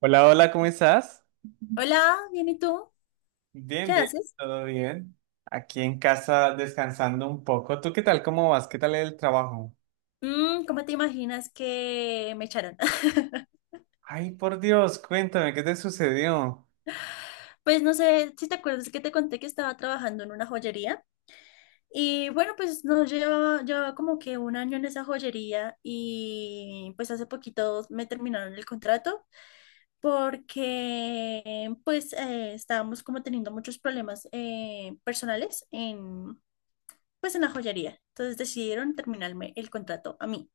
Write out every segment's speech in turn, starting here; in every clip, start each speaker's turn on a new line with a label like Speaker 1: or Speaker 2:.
Speaker 1: Hola, hola, ¿cómo estás?
Speaker 2: Hola, bien, ¿y tú? ¿Qué
Speaker 1: Bien, bien,
Speaker 2: haces?
Speaker 1: todo bien. Aquí en casa descansando un poco. ¿Tú qué tal? ¿Cómo vas? ¿Qué tal el trabajo?
Speaker 2: ¿Cómo te imaginas que me echaron?
Speaker 1: Ay, por Dios, cuéntame, ¿qué te sucedió?
Speaker 2: Pues no sé si te acuerdas que te conté que estaba trabajando en una joyería. Y bueno, pues no llevaba, llevaba como que un año en esa joyería y pues hace poquito me terminaron el contrato porque pues estábamos como teniendo muchos problemas personales en pues en la joyería. Entonces decidieron terminarme el contrato a mí.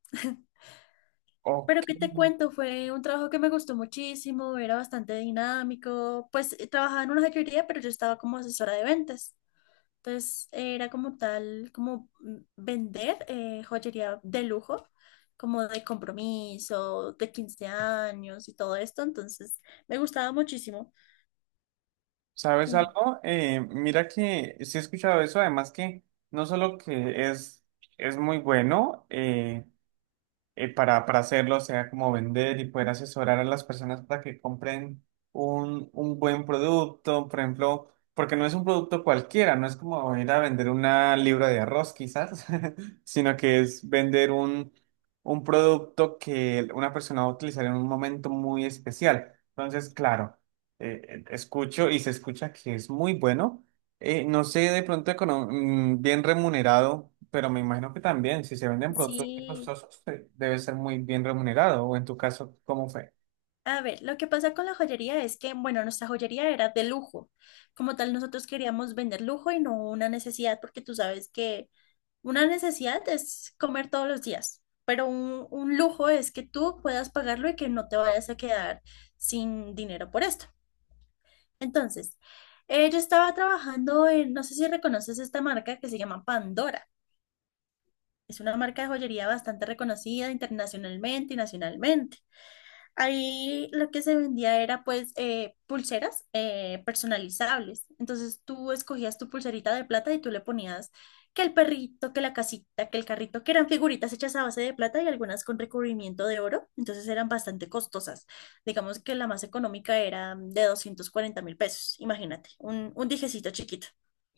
Speaker 1: Ok,
Speaker 2: Pero qué te cuento, fue un trabajo que me gustó muchísimo, era bastante dinámico, pues trabajaba en una joyería, pero yo estaba como asesora de ventas. Entonces era como tal, como vender joyería de lujo, como de compromiso, de 15 años y todo esto. Entonces me gustaba muchísimo.
Speaker 1: ¿sabes
Speaker 2: Sí,
Speaker 1: algo? Mira que sí he escuchado eso, además que no solo que es muy bueno, para hacerlo, o sea, como vender y poder asesorar a las personas para que compren un buen producto, por ejemplo, porque no es un producto cualquiera, no es como ir a vender una libra de arroz quizás, sino que es vender un producto que una persona va a utilizar en un momento muy especial. Entonces, claro, escucho y se escucha que es muy bueno. No sé de pronto bien remunerado, pero me imagino que también, si se venden productos muy
Speaker 2: sí,
Speaker 1: costosos, debe ser muy bien remunerado, o en tu caso, ¿cómo fue?
Speaker 2: a ver, lo que pasa con la joyería es que, bueno, nuestra joyería era de lujo. Como tal, nosotros queríamos vender lujo y no una necesidad, porque tú sabes que una necesidad es comer todos los días, pero un lujo es que tú puedas pagarlo y que no te vayas a quedar sin dinero por esto. Entonces, yo estaba trabajando en, no sé si reconoces esta marca que se llama Pandora. Es una marca de joyería bastante reconocida internacionalmente y nacionalmente. Ahí lo que se vendía era pues pulseras personalizables. Entonces tú escogías tu pulserita de plata y tú le ponías que el perrito, que la casita, que el carrito, que eran figuritas hechas a base de plata y algunas con recubrimiento de oro. Entonces eran bastante costosas. Digamos que la más económica era de 240.000 pesos. Imagínate, un dijecito chiquito.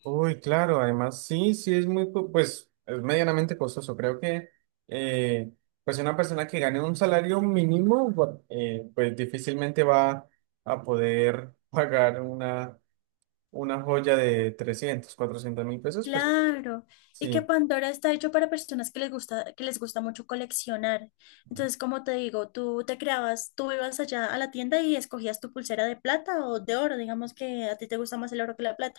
Speaker 1: Uy, claro, además sí, sí es pues es medianamente costoso. Creo que, eh, pues una persona que gane un salario mínimo, pues difícilmente va a poder pagar una joya de 300.000 400.000 pesos, pues
Speaker 2: Claro, y que
Speaker 1: sí.
Speaker 2: Pandora está hecho para personas que les gusta mucho coleccionar. Entonces, como te digo, tú te creabas, tú ibas allá a la tienda y escogías tu pulsera de plata o de oro, digamos que a ti te gusta más el oro que la plata.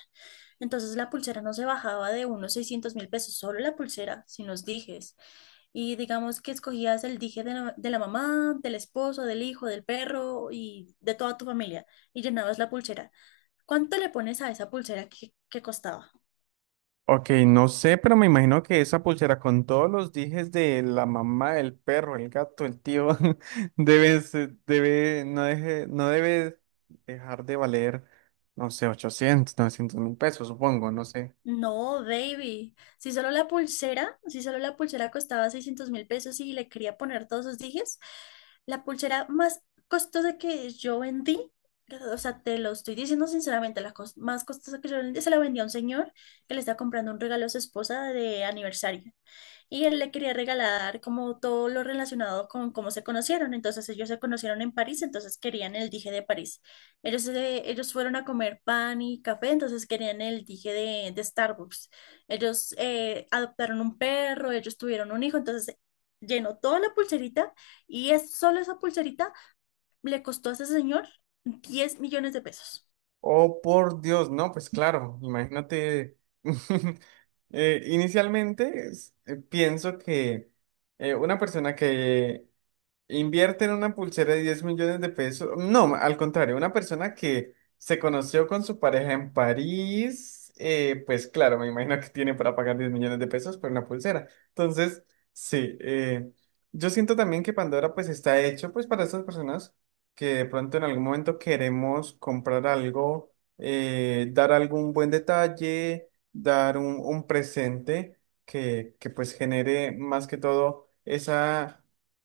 Speaker 2: Entonces, la pulsera no se bajaba de unos 600.000 pesos, solo la pulsera, sin los dijes. Y digamos que escogías el dije de la mamá, del esposo, del hijo, del perro y de toda tu familia y llenabas la pulsera. ¿Cuánto le pones a esa pulsera que costaba?
Speaker 1: Ok, no sé, pero me imagino que esa pulsera con todos los dijes de la mamá, el perro, el gato, el tío, no deje, no debe dejar de valer, no sé, 800.000 900.000 pesos, supongo, no sé.
Speaker 2: No, baby. Si solo la pulsera, si solo la pulsera costaba 600 mil pesos y le quería poner todos los dijes, la pulsera más costosa que yo vendí, o sea, te lo estoy diciendo sinceramente, la más costosa que yo vendí, se la vendí a un señor que le está comprando un regalo a su esposa de aniversario. Y él le quería regalar como todo lo relacionado con cómo se conocieron. Entonces ellos se conocieron en París, entonces querían el dije de París. Ellos fueron a comer pan y café, entonces querían el dije de Starbucks. Ellos adoptaron un perro, ellos tuvieron un hijo, entonces llenó toda la pulserita y es, solo esa pulserita le costó a ese señor 10 millones de pesos.
Speaker 1: Oh, por Dios, no, pues claro, imagínate. Inicialmente pienso que una persona que invierte en una pulsera de 10 millones de pesos. No, al contrario, una persona que se conoció con su pareja en París, pues claro, me imagino que tiene para pagar 10 millones de pesos por una pulsera. Entonces, sí, yo siento también que Pandora pues está hecho pues para estas personas que de pronto en algún momento queremos comprar algo, dar algún buen detalle, dar un presente que pues genere más que todo esa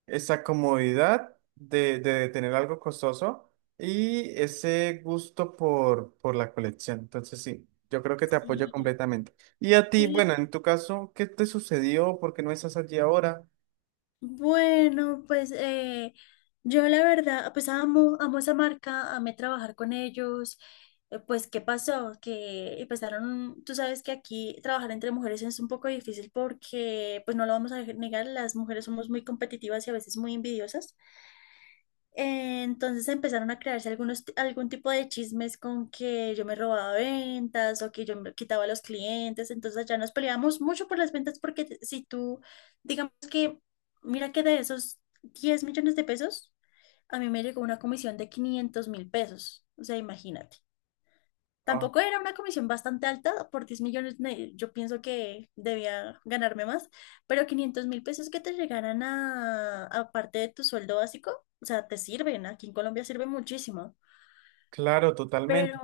Speaker 1: esa comodidad de tener algo costoso y ese gusto por la colección. Entonces, sí, yo creo que te apoyo
Speaker 2: Sí.
Speaker 1: completamente. Y a ti,
Speaker 2: Y
Speaker 1: bueno, en tu caso, ¿qué te sucedió? ¿Por qué no estás allí ahora?
Speaker 2: bueno, pues yo la verdad, pues amo, amo esa marca, amé trabajar con ellos. Pues, ¿qué pasó? Que empezaron, tú sabes que aquí trabajar entre mujeres es un poco difícil porque, pues no lo vamos a negar, las mujeres somos muy competitivas y a veces muy envidiosas. Entonces empezaron a crearse algún tipo de chismes con que yo me robaba ventas o que yo me quitaba a los clientes. Entonces ya nos peleábamos mucho por las ventas porque si tú, digamos que, mira que de esos 10 millones de pesos, a mí me llegó una comisión de 500.000 pesos. O sea, imagínate.
Speaker 1: Ah,
Speaker 2: Tampoco era una comisión bastante alta, por 10 millones yo pienso que debía ganarme más, pero 500.000 pesos que te llegaran a parte de tu sueldo básico, o sea, te sirven, aquí en Colombia sirve muchísimo.
Speaker 1: claro, totalmente.
Speaker 2: Pero,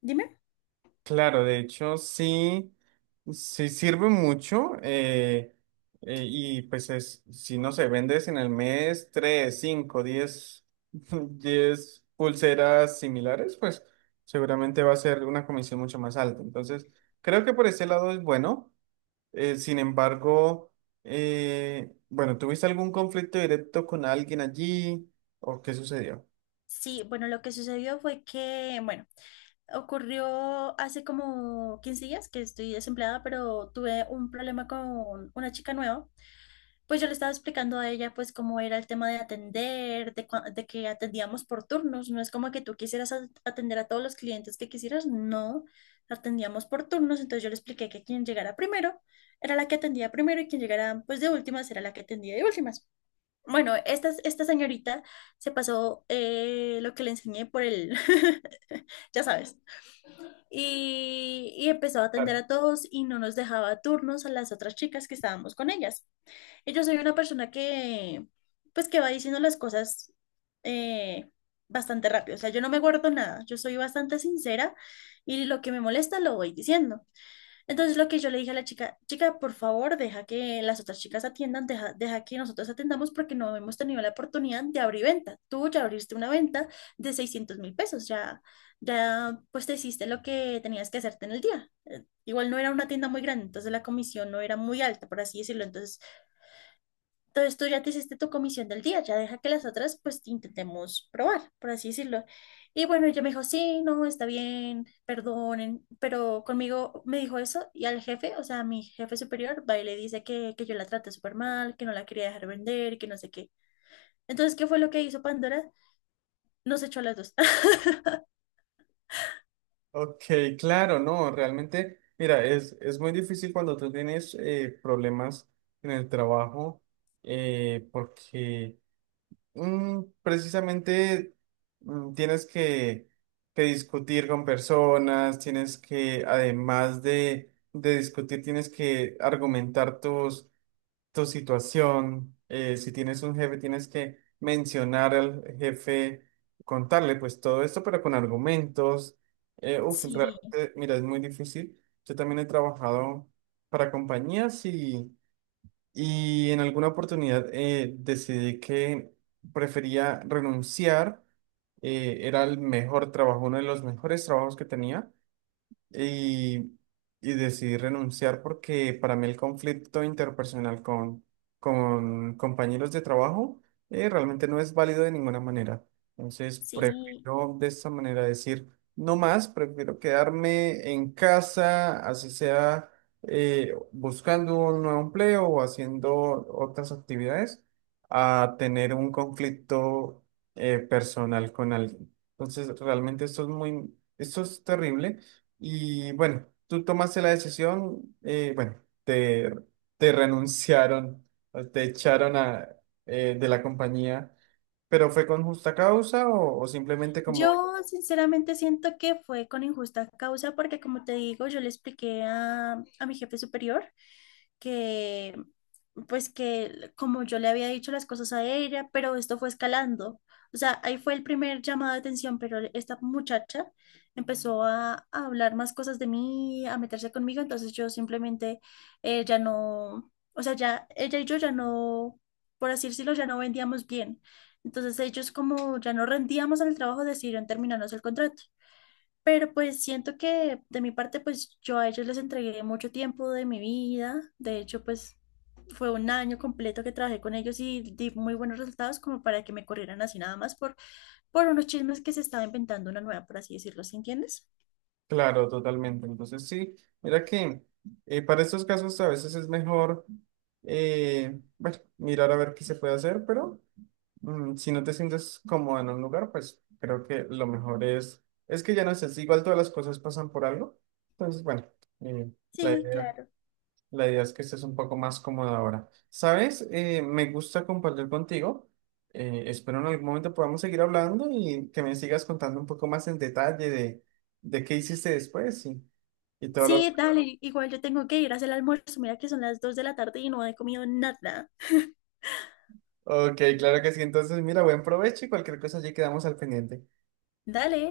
Speaker 2: dime.
Speaker 1: Claro, de hecho sí, sí sirve mucho y pues es, si no se vendes en el mes 3, 5, 10, 10 pulseras similares, pues seguramente va a ser una comisión mucho más alta. Entonces, creo que por ese lado es bueno. Sin embargo, bueno, ¿tuviste algún conflicto directo con alguien allí o qué sucedió?
Speaker 2: Sí, bueno, lo que sucedió fue que, bueno, ocurrió hace como 15 días que estoy desempleada, pero tuve un problema con una chica nueva. Pues yo le estaba explicando a ella pues cómo era el tema de atender, de que atendíamos por turnos, no es como que tú quisieras atender a todos los clientes que quisieras, no, atendíamos por turnos, entonces yo le expliqué que quien llegara primero era la que atendía primero y quien llegara pues de últimas era la que atendía de últimas. Bueno, esta señorita se pasó lo que le enseñé por el, ya sabes, y empezó a atender a todos y no nos dejaba turnos a las otras chicas que estábamos con ellas. Y yo soy una persona que, pues, que va diciendo las cosas eh, bastante rápido. O sea, yo no me guardo nada. Yo soy bastante sincera y lo que me molesta lo voy diciendo. Entonces, lo que yo le dije a la chica, chica, por favor, deja que las otras chicas atiendan, deja que nosotros atendamos porque no hemos tenido la oportunidad de abrir venta. Tú ya abriste una venta de 600.000 pesos, ya, ya, pues, te hiciste lo que tenías que hacerte en el día. Igual no era una tienda muy grande, entonces la comisión no era muy alta, por así decirlo. Entonces, tú ya te hiciste tu comisión del día, ya deja que las otras pues intentemos probar, por así decirlo. Y bueno, ella me dijo, sí, no, está bien, perdonen, pero conmigo me dijo eso y al jefe, o sea, a mi jefe superior, va y le dice que yo la traté súper mal, que no la quería dejar vender, que no sé qué. Entonces, ¿qué fue lo que hizo Pandora? Nos echó a las dos.
Speaker 1: Ok, claro, no, realmente, mira, es muy difícil cuando tú tienes problemas en el trabajo, porque precisamente tienes que discutir con personas, tienes que, además de discutir, tienes que argumentar tu situación, si tienes un jefe, tienes que mencionar al jefe, contarle pues todo esto, pero con argumentos. Uf,
Speaker 2: Sí,
Speaker 1: realmente, mira, es muy difícil. Yo también he trabajado para compañías y en alguna oportunidad decidí que prefería renunciar. Era el mejor trabajo, uno de los mejores trabajos que tenía y, y decidí renunciar porque para mí el conflicto interpersonal con compañeros de trabajo realmente no es válido de ninguna manera. Entonces,
Speaker 2: sí.
Speaker 1: prefiero de esta manera decir, no más, prefiero quedarme en casa, así sea buscando un nuevo empleo o haciendo otras actividades, a tener un conflicto personal con alguien. Entonces, realmente esto es terrible. Y bueno, tú tomaste la decisión, bueno, te, te renunciaron, o te echaron de la compañía, pero ¿fue con justa causa o simplemente como,
Speaker 2: Yo sinceramente siento que fue con injusta causa porque como te digo, yo le expliqué a mi jefe superior, que pues que como yo le había dicho las cosas a ella, pero esto fue escalando. O sea, ahí fue el primer llamado de atención, pero esta muchacha empezó a hablar más cosas de mí, a meterse conmigo, entonces yo simplemente ya no, o sea, ya ella y yo ya no, por así decirlo, ya no vendíamos bien. Entonces ellos como ya no rendíamos en el trabajo, decidieron terminarnos el contrato. Pero pues siento que de mi parte, pues yo a ellos les entregué mucho tiempo de mi vida. De hecho, pues fue un año completo que trabajé con ellos y di muy buenos resultados como para que me corrieran así nada más por unos chismes que se estaba inventando una nueva, por así decirlo, ¿sí entiendes?
Speaker 1: claro, totalmente? Entonces sí, mira que para estos casos a veces es mejor, bueno, mirar a ver qué se puede hacer, pero... Si no te sientes cómodo en un lugar, pues creo que lo mejor es que ya no sé, si igual todas las cosas pasan por algo. Entonces, bueno, eh, la
Speaker 2: Sí,
Speaker 1: idea,
Speaker 2: claro.
Speaker 1: la idea es que estés un poco más cómodo ahora. ¿Sabes? Me gusta compartir contigo. Espero en algún momento podamos seguir hablando y que me sigas contando un poco más en detalle de qué hiciste después y todo lo...
Speaker 2: Sí, dale, igual yo tengo que ir a hacer el almuerzo. Mira que son las 2 de la tarde y no he comido nada.
Speaker 1: Ok, claro que sí. Entonces, mira, buen provecho y cualquier cosa allí quedamos al pendiente.
Speaker 2: Dale.